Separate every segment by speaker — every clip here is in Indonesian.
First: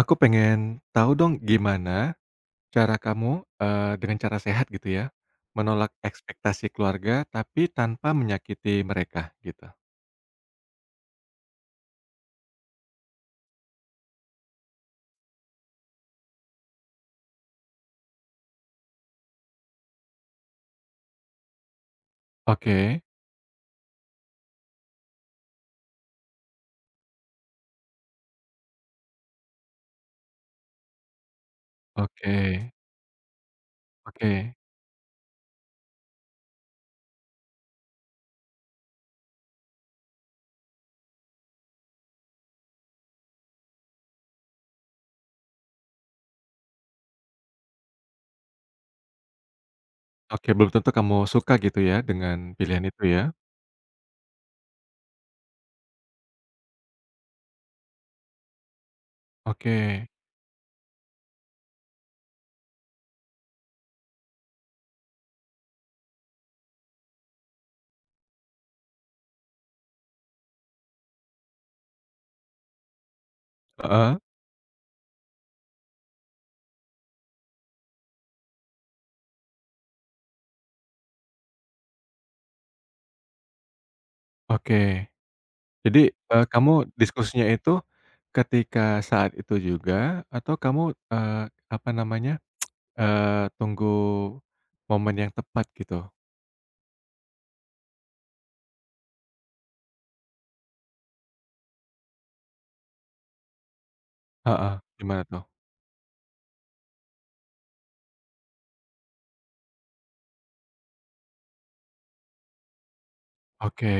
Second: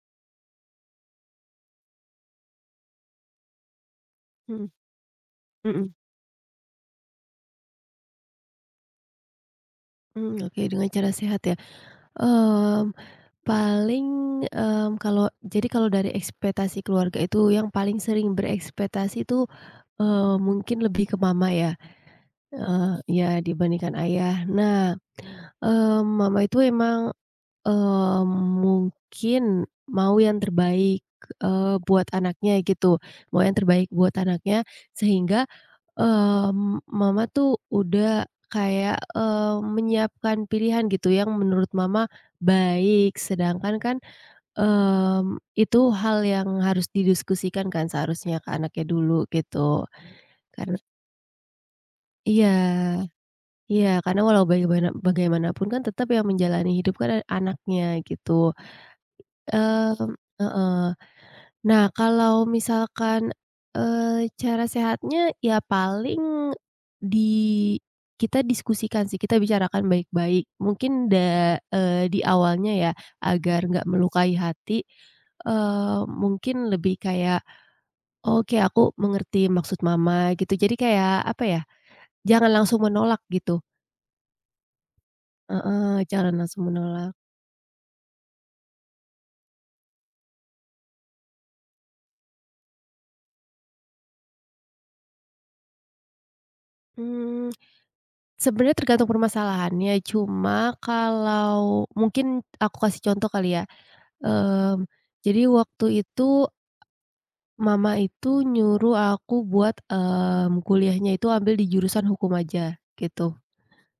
Speaker 1: Aku pengen tahu dong gimana cara kamu, dengan cara sehat
Speaker 2: Mhm.
Speaker 1: gitu ya, menolak
Speaker 2: Mhm.
Speaker 1: ekspektasi keluarga tapi tanpa menyakiti mereka gitu?
Speaker 2: Mhm, oke, dengan cara sehat ya, mmm, paling, kalau jadi kalau dari ekspektasi keluarga itu yang paling sering berekspektasi itu, mungkin lebih ke mama ya, eee,
Speaker 1: Oke,
Speaker 2: ya dibandingkan ayah. Nah, mmm, mama itu emang, Eee, mungkin, mau yang terbaik, buat
Speaker 1: oke,
Speaker 2: anaknya gitu, mau yang terbaik buat
Speaker 1: oke,
Speaker 2: anaknya sehingga, mama tuh udah kayak, menyiapkan pilihan gitu yang menurut mama baik, sedangkan kan, itu hal yang harus didiskusikan kan seharusnya ke anaknya dulu gitu.
Speaker 1: oke, belum
Speaker 2: Karena,
Speaker 1: tentu kamu suka gitu ya dengan pilihan itu
Speaker 2: iya,
Speaker 1: ya?
Speaker 2: iya, karena walau bagaimana bagaimanapun kan tetap yang menjalani hidup kan anaknya gitu.
Speaker 1: Oke,
Speaker 2: Mmm, heeh. Nah, kalau misalkan, cara sehatnya ya paling di kita diskusikan sih, kita bicarakan baik-baik. Mungkin di awalnya ya agar nggak
Speaker 1: heeh,
Speaker 2: melukai hati, mungkin lebih kayak, "Oke, aku mengerti maksud mama," gitu. Jadi kayak apa ya, jangan langsung menolak gitu.
Speaker 1: oke.
Speaker 2: Heeh,
Speaker 1: Jadi,
Speaker 2: jangan langsung
Speaker 1: kamu
Speaker 2: menolak.
Speaker 1: diskusinya itu ketika saat itu juga atau kamu, eee, apa namanya, eee, tunggu momen yang tepat gitu?
Speaker 2: Mmm. Sebenarnya tergantung permasalahannya, cuma kalau mungkin aku kasih contoh kali ya,
Speaker 1: Heeh,
Speaker 2: mmm,
Speaker 1: gimana tuh?
Speaker 2: jadi waktu itu mama itu nyuruh aku buat, kuliahnya itu ambil di jurusan hukum aja gitu,
Speaker 1: Oke,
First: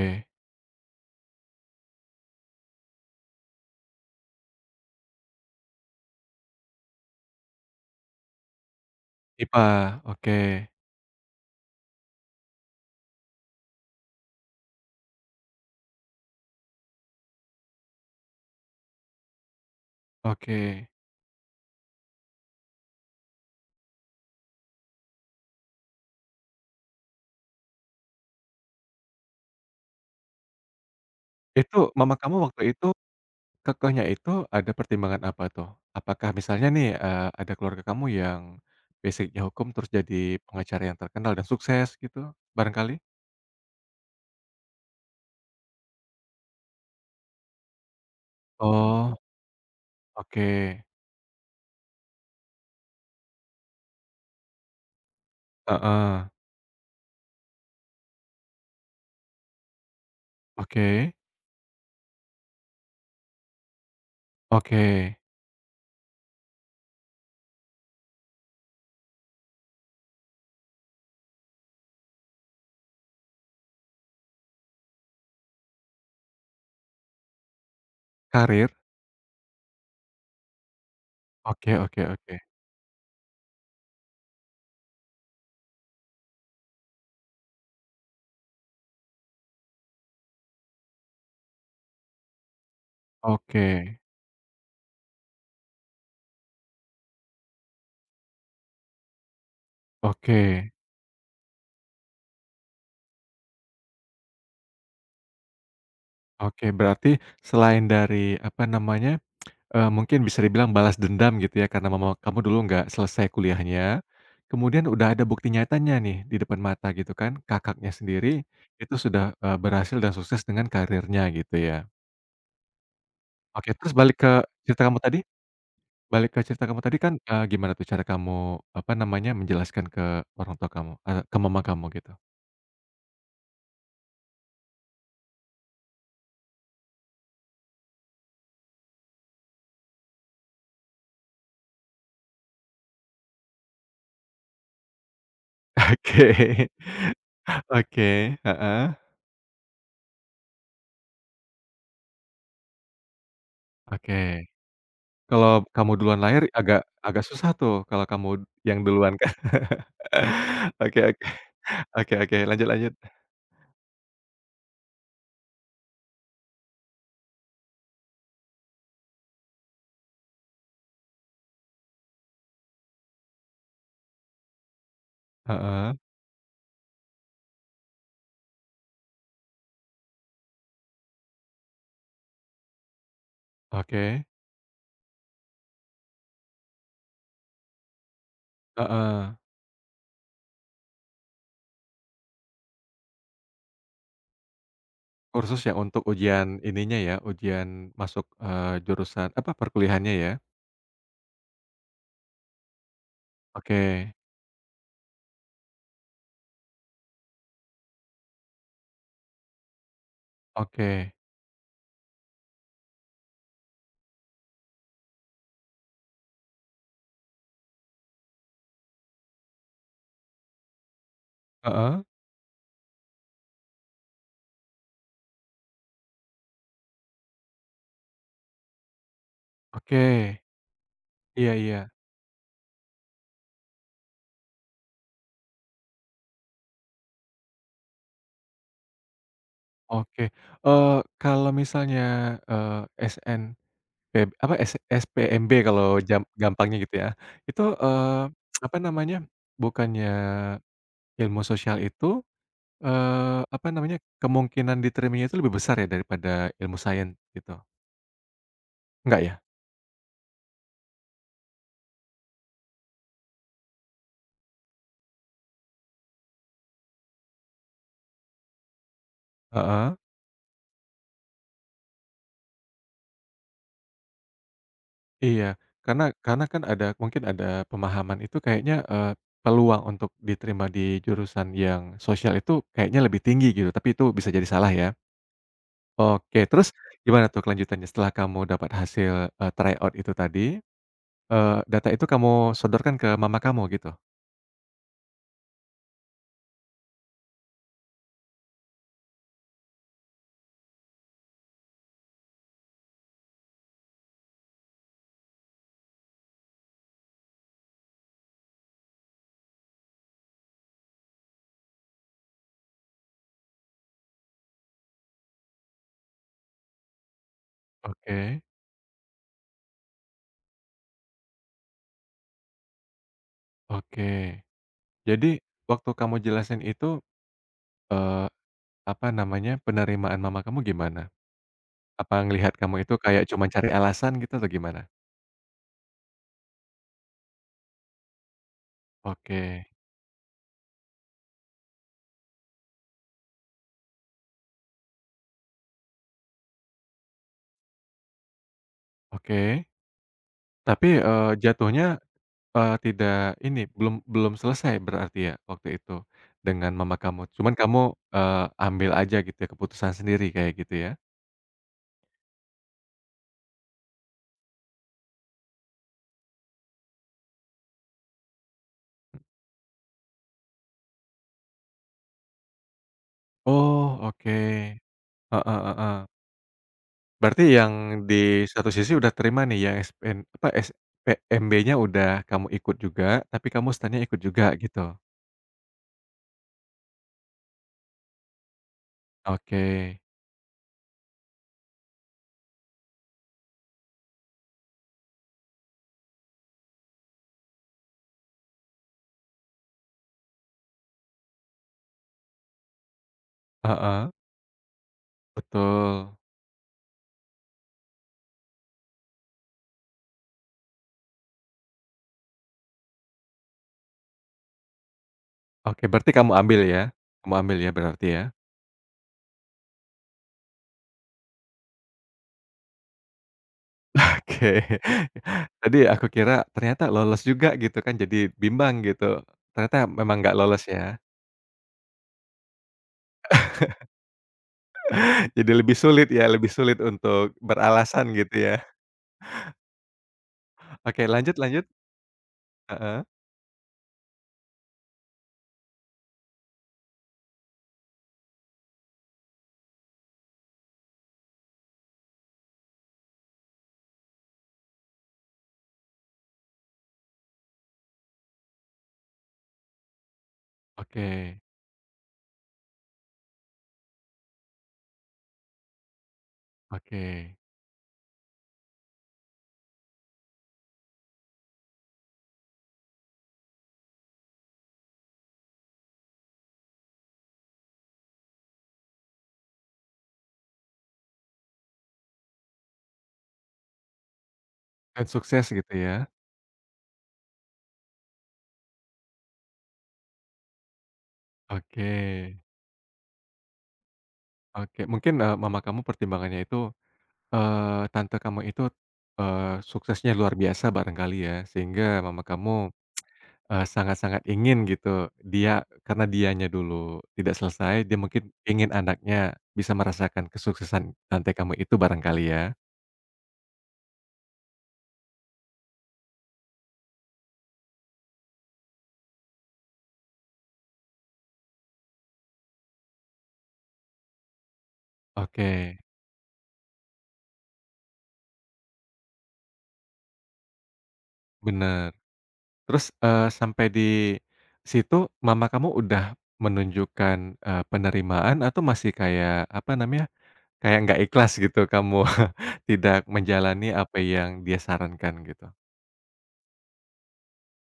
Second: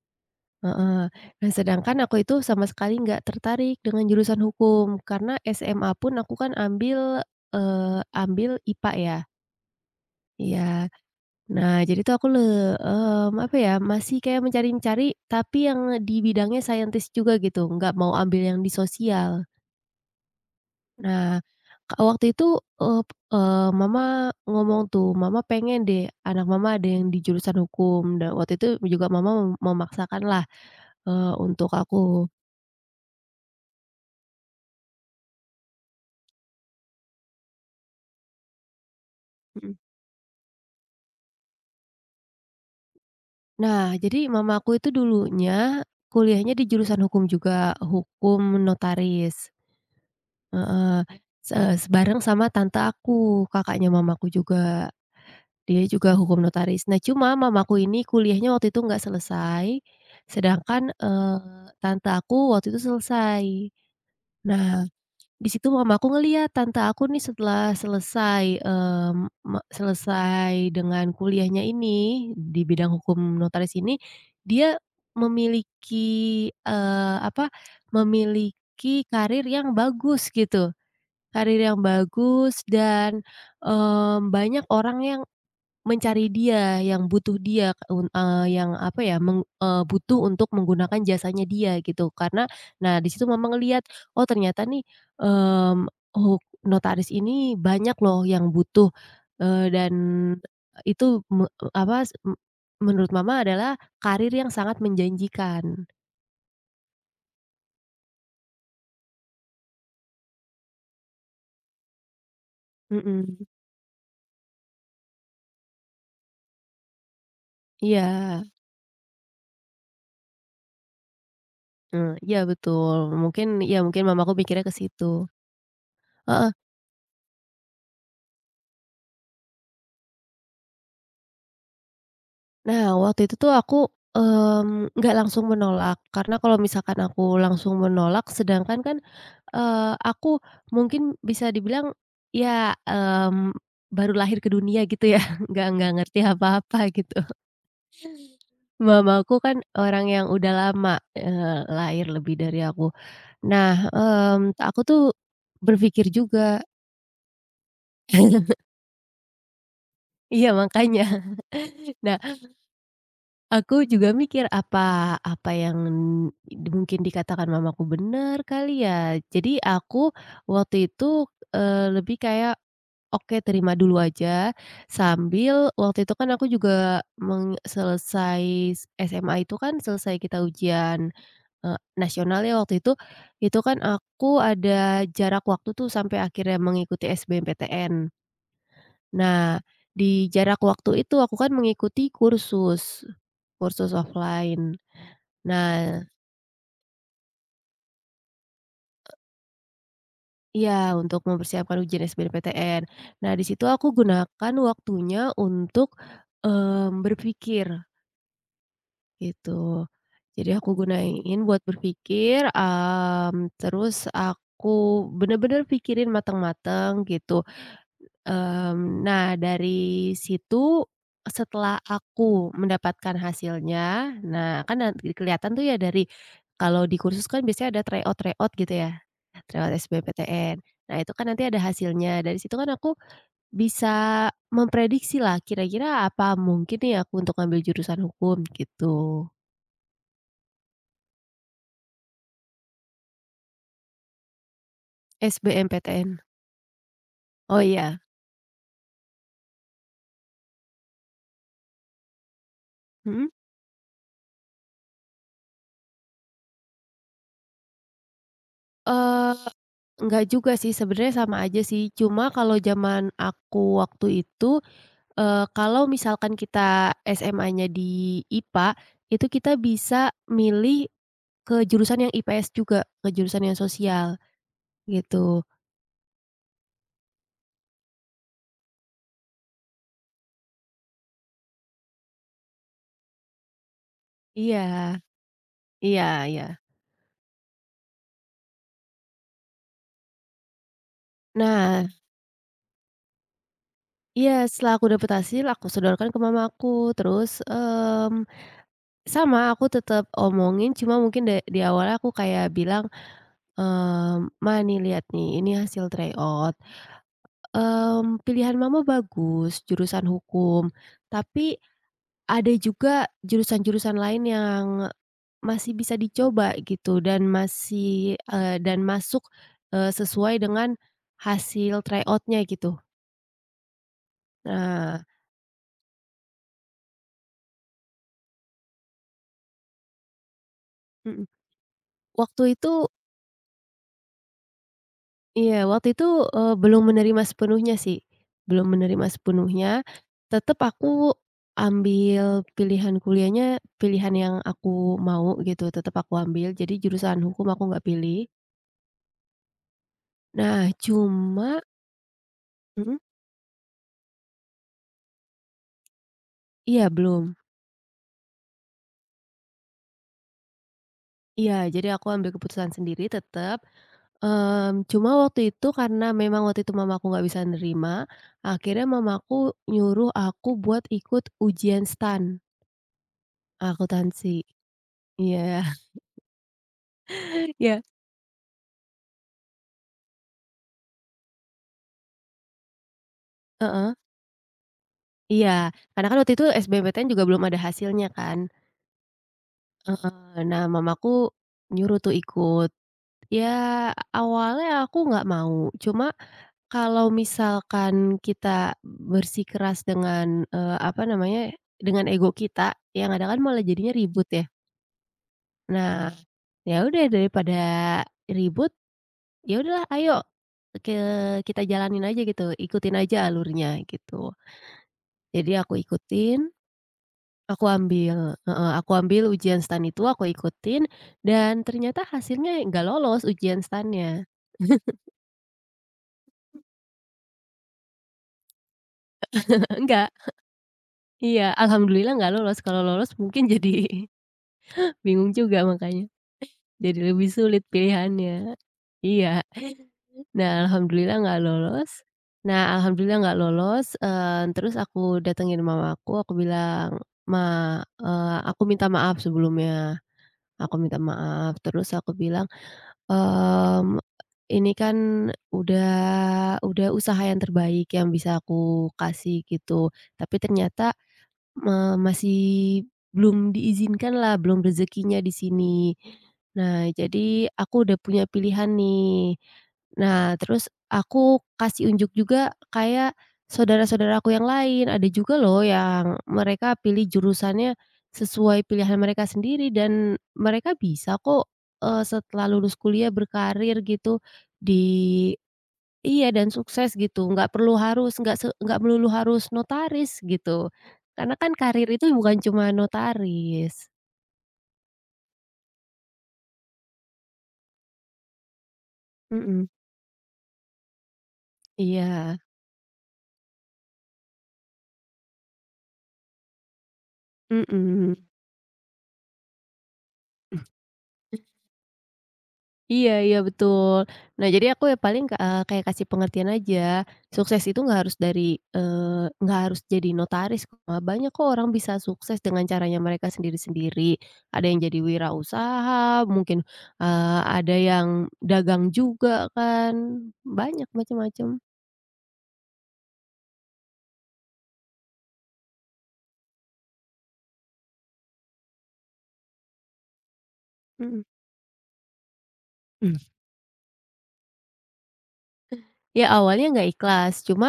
Speaker 2: heeh. Nah sedangkan aku itu sama sekali nggak tertarik dengan jurusan hukum, karena SMA pun aku kan eee, ambil IPA ya,
Speaker 1: IPA, oke,
Speaker 2: iya. Nah, jadi tuh apa ya, masih kayak mencari-mencari, tapi yang di bidangnya saintis juga gitu, nggak mau ambil yang di sosial.
Speaker 1: oke.
Speaker 2: Nah, waktu itu, eee eee, mama ngomong tuh, mama pengen deh anak mama ada yang di jurusan hukum, dan waktu itu juga mama memaksakanlah, untuk
Speaker 1: Itu mama
Speaker 2: aku.
Speaker 1: kamu waktu itu, kekehnya itu ada pertimbangan apa tuh? Apakah misalnya nih, ada keluarga kamu yang basicnya
Speaker 2: Mhm.
Speaker 1: hukum terus jadi pengacara yang terkenal dan sukses gitu, barangkali?
Speaker 2: Nah, jadi mamaku itu dulunya kuliahnya di jurusan hukum juga, hukum
Speaker 1: Oh,
Speaker 2: notaris.
Speaker 1: oke,
Speaker 2: Heeh, sebareng sama tante aku, kakaknya mamaku juga. Dia juga
Speaker 1: heeh,
Speaker 2: hukum notaris. Nah, cuma mamaku ini kuliahnya waktu itu nggak selesai,
Speaker 1: oke,
Speaker 2: sedangkan, tante aku waktu itu selesai. Nah,
Speaker 1: oke.
Speaker 2: di situ mamaku ngelihat tante aku nih setelah selesai, eee, me selesai dengan kuliahnya ini, di bidang hukum notaris ini, dia memiliki, eee, apa,
Speaker 1: Karir?
Speaker 2: memiliki karir yang bagus gitu. Karir
Speaker 1: Oke,
Speaker 2: yang
Speaker 1: oke, oke.
Speaker 2: bagus dan, banyak orang yang mencari dia, yang butuh dia, yang apa ya, butuh untuk menggunakan jasanya dia gitu. Karena nah di situ mama
Speaker 1: Oke,
Speaker 2: ngelihat, oh ternyata nih, mmm, oh notaris ini banyak loh yang butuh, dan
Speaker 1: oke,
Speaker 2: itu me apa, s- m menurut mama adalah karir yang sangat menjanjikan.
Speaker 1: oke. Berarti selain dari, apa namanya. Mungkin bisa dibilang balas dendam gitu ya karena mama kamu dulu nggak selesai
Speaker 2: Mhm,
Speaker 1: kuliahnya, kemudian udah ada bukti nyatanya nih di depan mata gitu kan, kakaknya
Speaker 2: iya,
Speaker 1: sendiri itu sudah, berhasil dan sukses dengan karirnya gitu ya.
Speaker 2: iya betul, mungkin
Speaker 1: Oke,
Speaker 2: ya
Speaker 1: terus
Speaker 2: mamaku mikirnya ke
Speaker 1: cerita kamu
Speaker 2: situ.
Speaker 1: tadi balik ke cerita kamu tadi kan, gimana tuh cara kamu, apa namanya, menjelaskan ke orang tua kamu, ke mama kamu gitu?
Speaker 2: Nah, waktu itu tuh aku, nggak langsung menolak, karena kalau misalkan aku langsung menolak, sedangkan kan, aku mungkin bisa dibilang ya, baru lahir ke dunia gitu ya, nggak nggak ngerti
Speaker 1: Oke,
Speaker 2: apa-apa gitu.
Speaker 1: oke, heeh,
Speaker 2: Mamaku kan orang yang udah lama, lahir lebih dari aku. Nah,
Speaker 1: oke.
Speaker 2: aku tuh
Speaker 1: Kalau kamu
Speaker 2: berpikir
Speaker 1: duluan lahir
Speaker 2: juga.
Speaker 1: agak agak susah tuh kalau kamu yang duluan kan.
Speaker 2: Iya,
Speaker 1: Oke,
Speaker 2: makanya.
Speaker 1: oke, oke,
Speaker 2: Nah,
Speaker 1: oke, lanjut, lanjut.
Speaker 2: aku juga mikir, apa apa yang mungkin dikatakan mamaku benar kali ya? Jadi aku waktu itu, lebih kayak, "Oke terima dulu aja," sambil
Speaker 1: Heeh,
Speaker 2: waktu itu kan aku juga selesai SMA itu kan selesai kita ujian, nasional ya waktu itu kan
Speaker 1: oke,
Speaker 2: aku ada jarak waktu tuh sampai akhirnya mengikuti SBMPTN.
Speaker 1: heeh.
Speaker 2: Nah, di jarak waktu itu aku kan mengikuti kursus, kursus offline.
Speaker 1: Kursus ya
Speaker 2: Nah
Speaker 1: untuk ujian ininya ya, ujian masuk, jurusan apa, perkuliahannya ya?
Speaker 2: iya, untuk mempersiapkan ujian SBMPTN. Nah, di situ aku
Speaker 1: Oke,
Speaker 2: gunakan waktunya untuk, berpikir, gitu. Jadi aku
Speaker 1: oke,
Speaker 2: gunain buat berpikir, terus aku bener-bener pikirin mateng-mateng gitu. Mmm, nah dari situ, setelah
Speaker 1: heeh,
Speaker 2: aku mendapatkan hasilnya, nah kan nan kelihatan tuh ya dari, kalau di kursus kan biasanya ada tryout-tryout gitu ya, tryout
Speaker 1: oke,
Speaker 2: SBMPTN. Nah itu kan nanti
Speaker 1: iya,
Speaker 2: ada
Speaker 1: iya,
Speaker 2: hasilnya, dari situ kan aku bisa memprediksi lah kira-kira apa mungkin nih aku untuk ngambil jurusan hukum gitu.
Speaker 1: oke. Eee, Kalau misalnya, eh, S eee, SNP apa, SSPMB kalau
Speaker 2: SBMPTN.
Speaker 1: jam gampangnya gitu ya,
Speaker 2: Oh
Speaker 1: itu,
Speaker 2: iya,
Speaker 1: apa namanya, bukannya ilmu sosial itu,
Speaker 2: mhm.
Speaker 1: apa namanya, kemungkinan diterimanya itu lebih besar ya daripada ilmu sains gitu? Enggak
Speaker 2: Eee,
Speaker 1: ya?
Speaker 2: enggak juga sih sebenarnya sama aja sih, cuma kalau zaman aku waktu itu, kalau misalkan kita SMA-nya di IPA, itu kita
Speaker 1: Heeh.
Speaker 2: bisa milih ke jurusan yang IPS juga, ke jurusan yang sosial, gitu.
Speaker 1: Iya, karena kan ada mungkin ada pemahaman itu kayaknya, peluang untuk diterima di jurusan yang sosial itu kayaknya lebih tinggi gitu, tapi itu bisa jadi
Speaker 2: Iya,
Speaker 1: salah ya.
Speaker 2: iya,
Speaker 1: Oke,
Speaker 2: iya.
Speaker 1: terus gimana tuh kelanjutannya setelah kamu dapat hasil, tryout itu tadi,
Speaker 2: Nah
Speaker 1: data itu kamu sodorkan ke mama kamu gitu?
Speaker 2: iya, setelah aku dapet hasil, aku sodorkan ke mamaku, terus, sama aku tetap omongin, cuma mungkin di awal aku kayak bilang, "Ma nih lihat nih, ini hasil tryout, mmm, pilihan mama bagus, jurusan hukum, tapi." Ada juga jurusan-jurusan lain yang masih bisa dicoba gitu, dan masih,
Speaker 1: Oke,
Speaker 2: eee, dan masuk, sesuai dengan hasil tryout-nya gitu.
Speaker 1: oke.
Speaker 2: Nah.
Speaker 1: Jadi waktu kamu jelasin itu, eee Apa namanya, penerimaan mama kamu gimana?
Speaker 2: Mhm.
Speaker 1: Apa
Speaker 2: Waktu
Speaker 1: ngelihat
Speaker 2: itu,
Speaker 1: kamu itu kayak cuma cari alasan gitu atau gimana?
Speaker 2: iya, waktu itu, belum menerima sepenuhnya sih, belum menerima
Speaker 1: Oke,
Speaker 2: sepenuhnya, tetep aku ambil pilihan kuliahnya, pilihan yang aku mau gitu, tetep aku ambil, jadi jurusan hukum aku nggak pilih.
Speaker 1: oke.
Speaker 2: Nah
Speaker 1: Tapi,
Speaker 2: cuma.
Speaker 1: jatuhnya,
Speaker 2: Mhm.
Speaker 1: tidak ini, belum belum selesai berarti ya waktu itu dengan
Speaker 2: Iya,
Speaker 1: mama kamu?
Speaker 2: belum.
Speaker 1: Cuman kamu, ambil aja gitu ya keputusan sendiri kayak gitu ya?
Speaker 2: Iya, jadi aku ambil keputusan sendiri tetap, cuma waktu itu karena memang waktu itu mamaku nggak bisa nerima, akhirnya mamaku nyuruh aku buat ikut ujian STAN,
Speaker 1: Oh, oke.
Speaker 2: akuntansi.
Speaker 1: Heeh,
Speaker 2: Iya.
Speaker 1: heeh. Heeh. Berarti yang
Speaker 2: Iya.
Speaker 1: di satu sisi udah terima nih yang SPN apa, SPMB-nya udah kamu ikut juga, tapi kamu
Speaker 2: Heeh,
Speaker 1: stan ikut juga gitu?
Speaker 2: iya. Karena kan waktu itu SBMPTN juga belum ada hasilnya kan.
Speaker 1: Oke.
Speaker 2: Heeh. Nah, mamaku nyuruh tuh ikut. Ya, awalnya aku nggak mau, cuma kalau misalkan kita bersikeras dengan, eee, apa namanya, dengan ego kita, yang ada kan malah jadinya
Speaker 1: Heeh.
Speaker 2: ribut ya. Nah,
Speaker 1: Betul.
Speaker 2: ya udah daripada ribut, ya udahlah ayo ke kita jalanin aja gitu, ikutin aja alurnya gitu. Jadi aku
Speaker 1: Oke, berarti kamu
Speaker 2: ikutin,
Speaker 1: ambil ya? Kamu ambil ya berarti ya?
Speaker 2: aku ambil ujian STAN itu, aku ikutin dan ternyata hasilnya nggak lolos ujian STAN-nya.
Speaker 1: Oke. Tadi aku kira ternyata lolos juga gitu kan, jadi bimbang gitu. Ternyata
Speaker 2: Enggak.
Speaker 1: memang nggak lolos ya?
Speaker 2: Iya, alhamdulillah nggak lolos, kalau lolos mungkin jadi bingung
Speaker 1: Jadi
Speaker 2: juga
Speaker 1: lebih
Speaker 2: makanya,
Speaker 1: sulit ya, lebih sulit
Speaker 2: jadi lebih
Speaker 1: untuk
Speaker 2: sulit
Speaker 1: beralasan gitu
Speaker 2: pilihannya.
Speaker 1: ya?
Speaker 2: Iya, nah
Speaker 1: Oke,
Speaker 2: alhamdulillah nggak
Speaker 1: lanjut, lanjut,
Speaker 2: lolos nah
Speaker 1: heeh.
Speaker 2: alhamdulillah nggak lolos, terus aku datengin mama aku. Aku bilang, "Ma, eee, aku minta maaf sebelumnya, aku minta maaf." Terus aku bilang, mmm, "Ini kan udah udah usaha yang terbaik yang bisa aku kasih," gitu. Tapi ternyata,
Speaker 1: Oke,
Speaker 2: Masih belum diizinkan lah, belum rezekinya di sini. Nah,
Speaker 1: oke.
Speaker 2: jadi aku udah punya pilihan nih. Nah, terus aku kasih unjuk juga kayak saudara-saudara aku yang lain, ada juga loh yang mereka pilih jurusannya sesuai pilihan mereka sendiri dan mereka bisa kok, setelah lulus kuliah berkarir gitu
Speaker 1: Dan
Speaker 2: di.
Speaker 1: sukses gitu ya?
Speaker 2: Iya, dan sukses gitu, nggak perlu harus, nggak melulu harus notaris gitu. Karena kan karir
Speaker 1: Oke,
Speaker 2: itu bukan cuma notaris.
Speaker 1: oke. Mungkin, mama kamu pertimbangannya itu, tante kamu itu,
Speaker 2: Mhm,
Speaker 1: suksesnya luar biasa barangkali ya, sehingga mama
Speaker 2: iya,
Speaker 1: kamu sangat-sangat ingin gitu, dia karena dianya dulu tidak selesai, dia
Speaker 2: mhm,
Speaker 1: mungkin ingin anaknya bisa merasakan kesuksesan tante kamu itu barangkali ya?
Speaker 2: iya, iya betul. Nah jadi aku ya paling, kayak kasih pengertian aja, sukses itu nggak harus dari, nggak harus jadi notaris kok, banyak kok orang bisa sukses dengan caranya mereka sendiri-sendiri. Ada yang jadi
Speaker 1: Oke,
Speaker 2: wirausaha, mungkin, ada yang dagang juga kan, banyak macam-macam,
Speaker 1: bener. Terus, sampai di situ mama kamu udah menunjukkan, penerimaan atau masih kayak, apa namanya, kayak nggak
Speaker 2: mhm.
Speaker 1: ikhlas gitu kamu tidak
Speaker 2: Mmm,
Speaker 1: menjalani apa yang dia sarankan gitu?
Speaker 2: ya awalnya nggak ikhlas cuma,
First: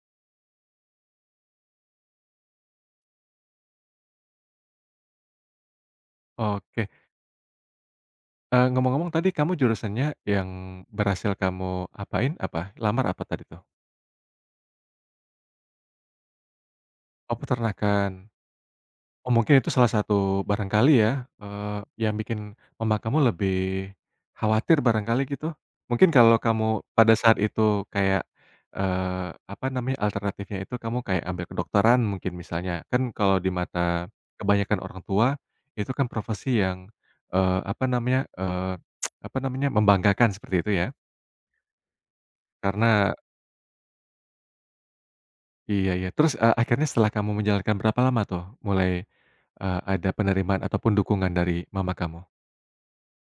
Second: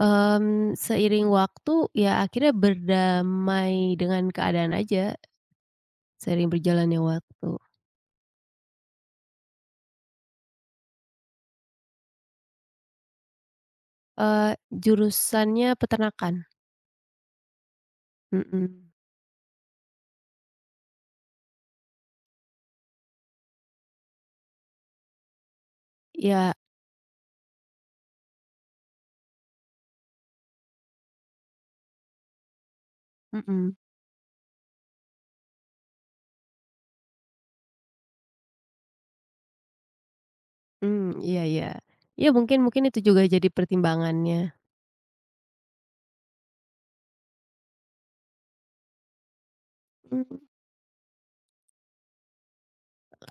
Speaker 2: seiring waktu ya akhirnya berdamai dengan keadaan aja seiring
Speaker 1: Oke,
Speaker 2: berjalannya waktu,
Speaker 1: ngomong-ngomong tadi kamu jurusannya yang berhasil kamu apain apa? Lamar apa tadi tuh?
Speaker 2: jurusannya peternakan,
Speaker 1: Oh, peternakan.
Speaker 2: mhm,
Speaker 1: Oh, mungkin itu salah satu barangkali ya, yang bikin mama kamu lebih khawatir barangkali gitu? Mungkin kalau
Speaker 2: ya,
Speaker 1: kamu pada saat itu kayak, apa namanya, alternatifnya itu kamu kayak ambil kedokteran mungkin misalnya. Kan kalau di
Speaker 2: mhm,
Speaker 1: mata kebanyakan orang tua, itu kan profesi yang, apa namanya, apa namanya, membanggakan seperti itu ya.
Speaker 2: iya, iya, ya mungkin mungkin itu
Speaker 1: Karena
Speaker 2: juga jadi pertimbangannya,
Speaker 1: iya, iya. Terus, akhirnya setelah kamu menjalankan berapa lama tuh mulai, ada
Speaker 2: mmm,
Speaker 1: penerimaan ataupun dukungan dari mama kamu?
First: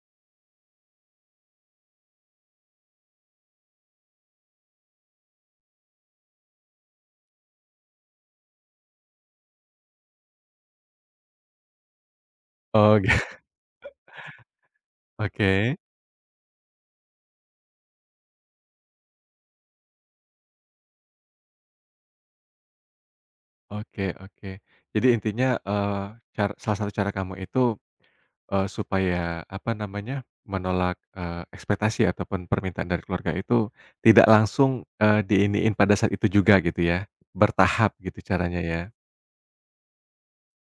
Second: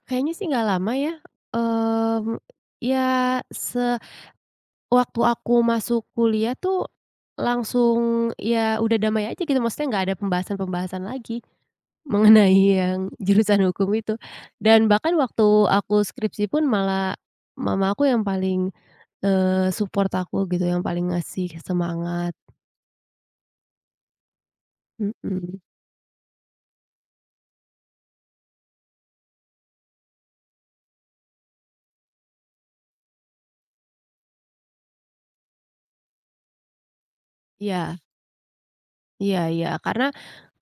Speaker 2: kayaknya sih nggak lama ya, mmm, ya se waktu aku masuk kuliah tuh langsung ya udah damai aja gitu, maksudnya nggak ada pembahasan-pembahasan lagi. Mengenai yang
Speaker 1: Oh,
Speaker 2: jurusan hukum itu, dan bahkan waktu
Speaker 1: Oke.
Speaker 2: aku skripsi pun malah mama aku yang paling, support aku gitu, yang paling ngasih semangat,
Speaker 1: Oke, oke. Jadi intinya,
Speaker 2: mhm.
Speaker 1: salah satu cara kamu itu, supaya apa namanya, menolak, ekspektasi ataupun permintaan dari keluarga itu tidak langsung, diiniin pada saat itu juga gitu ya? Bertahap
Speaker 2: Iya,
Speaker 1: gitu caranya ya?
Speaker 2: iya, iya, karena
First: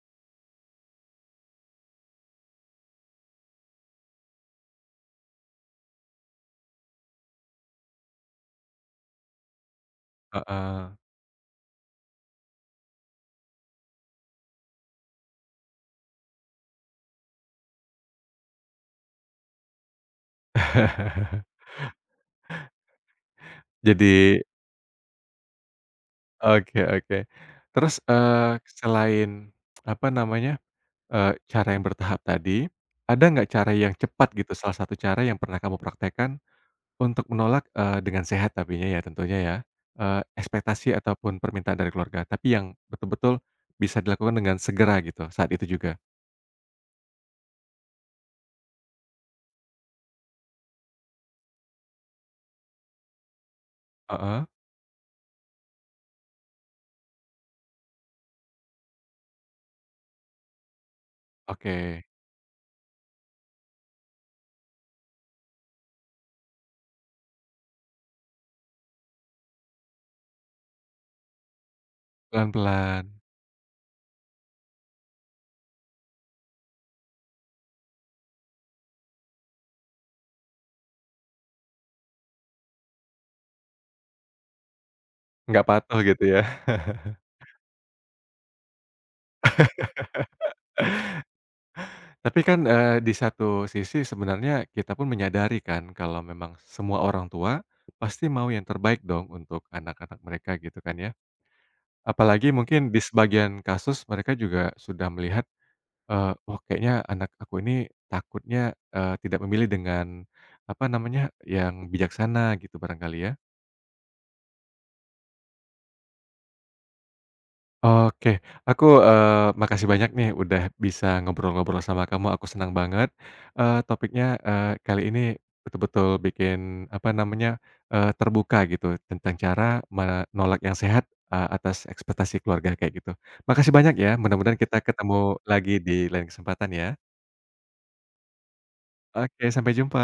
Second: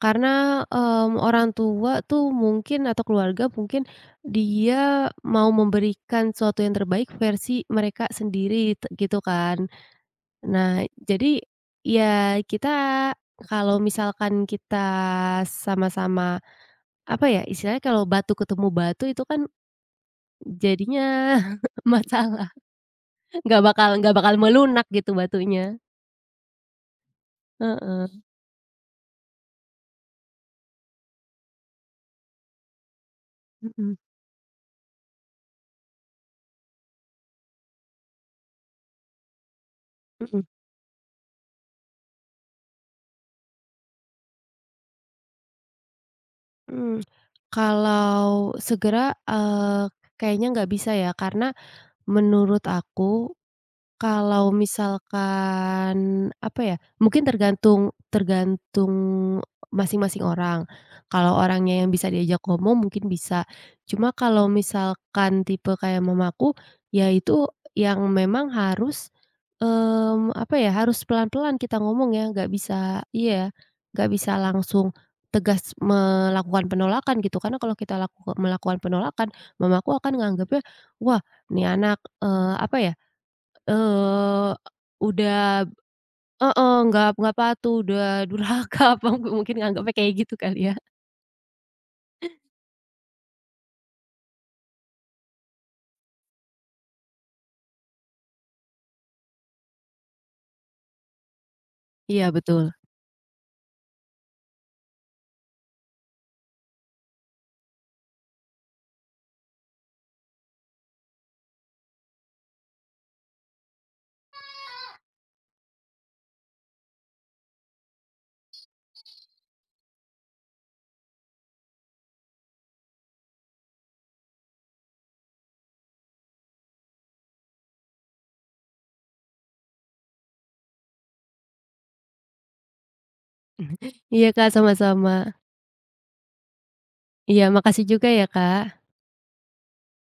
Speaker 2: karena, orang tua tuh mungkin atau keluarga mungkin dia mau memberikan sesuatu yang terbaik versi mereka sendiri, gitu kan. Nah,
Speaker 1: Heeh.
Speaker 2: jadi ya kita kalau misalkan kita sama-sama. Apa ya, istilahnya kalau batu ketemu batu itu kan jadinya masalah, nggak bakal
Speaker 1: Jadi,
Speaker 2: melunak gitu batunya.
Speaker 1: oke, oke. Terus,
Speaker 2: Heeh,
Speaker 1: selain, apa namanya, cara yang bertahap tadi, ada nggak cara yang
Speaker 2: mhm,
Speaker 1: cepat gitu, salah satu cara yang pernah kamu praktekkan untuk menolak, dengan sehat tapinya ya tentunya ya,
Speaker 2: mhm,
Speaker 1: ekspektasi ataupun permintaan dari keluarga, tapi yang betul-betul bisa dilakukan dengan segera gitu, saat itu juga?
Speaker 2: mhm. Kalau segera, eee, kayaknya nggak bisa ya, karena menurut aku.
Speaker 1: Heeh,
Speaker 2: Kalau misalkan, apa ya, mungkin tergantung tergantung masing-masing orang. Kalau orangnya yang
Speaker 1: oke,
Speaker 2: bisa diajak ngomong mungkin bisa. Cuma kalau misalkan tipe kayak mamaku, ya itu yang memang harus, apa ya, harus pelan-pelan kita ngomong ya, nggak bisa
Speaker 1: pelan-pelan,
Speaker 2: iya, nggak bisa langsung tegas melakukan penolakan gitu. Karena kalau kita melakukan penolakan, mamaku akan nganggapnya, "Wah, nih anak, eee, apa ya." Eee, udah.
Speaker 1: nggak patuh gitu ya?
Speaker 2: Heeh, nggak patuh, udah durhaka, apa mungkin nganggapnya kayak gitu kali ya.
Speaker 1: Tapi kan, di satu sisi sebenarnya kita pun menyadari kan kalau memang semua orang tua pasti mau yang terbaik dong untuk anak-anak mereka gitu kan ya.
Speaker 2: Iya
Speaker 1: Apalagi
Speaker 2: betul.
Speaker 1: mungkin di sebagian kasus mereka juga sudah melihat, "Wah kayaknya anak aku ini takutnya, tidak memilih dengan apa namanya, yang bijaksana," gitu barangkali ya? Oke, aku, makasih banyak nih udah bisa ngobrol-ngobrol sama kamu, aku senang banget. Topiknya, kali ini betul-betul bikin, apa namanya, terbuka gitu tentang cara menolak yang sehat, atas ekspektasi keluarga kayak gitu. Makasih banyak ya,
Speaker 2: Iya Kak,
Speaker 1: mudah-mudahan kita
Speaker 2: sama-sama.
Speaker 1: ketemu lagi di lain kesempatan ya.
Speaker 2: Iya makasih juga ya Kak.
Speaker 1: Oke, sampai jumpa.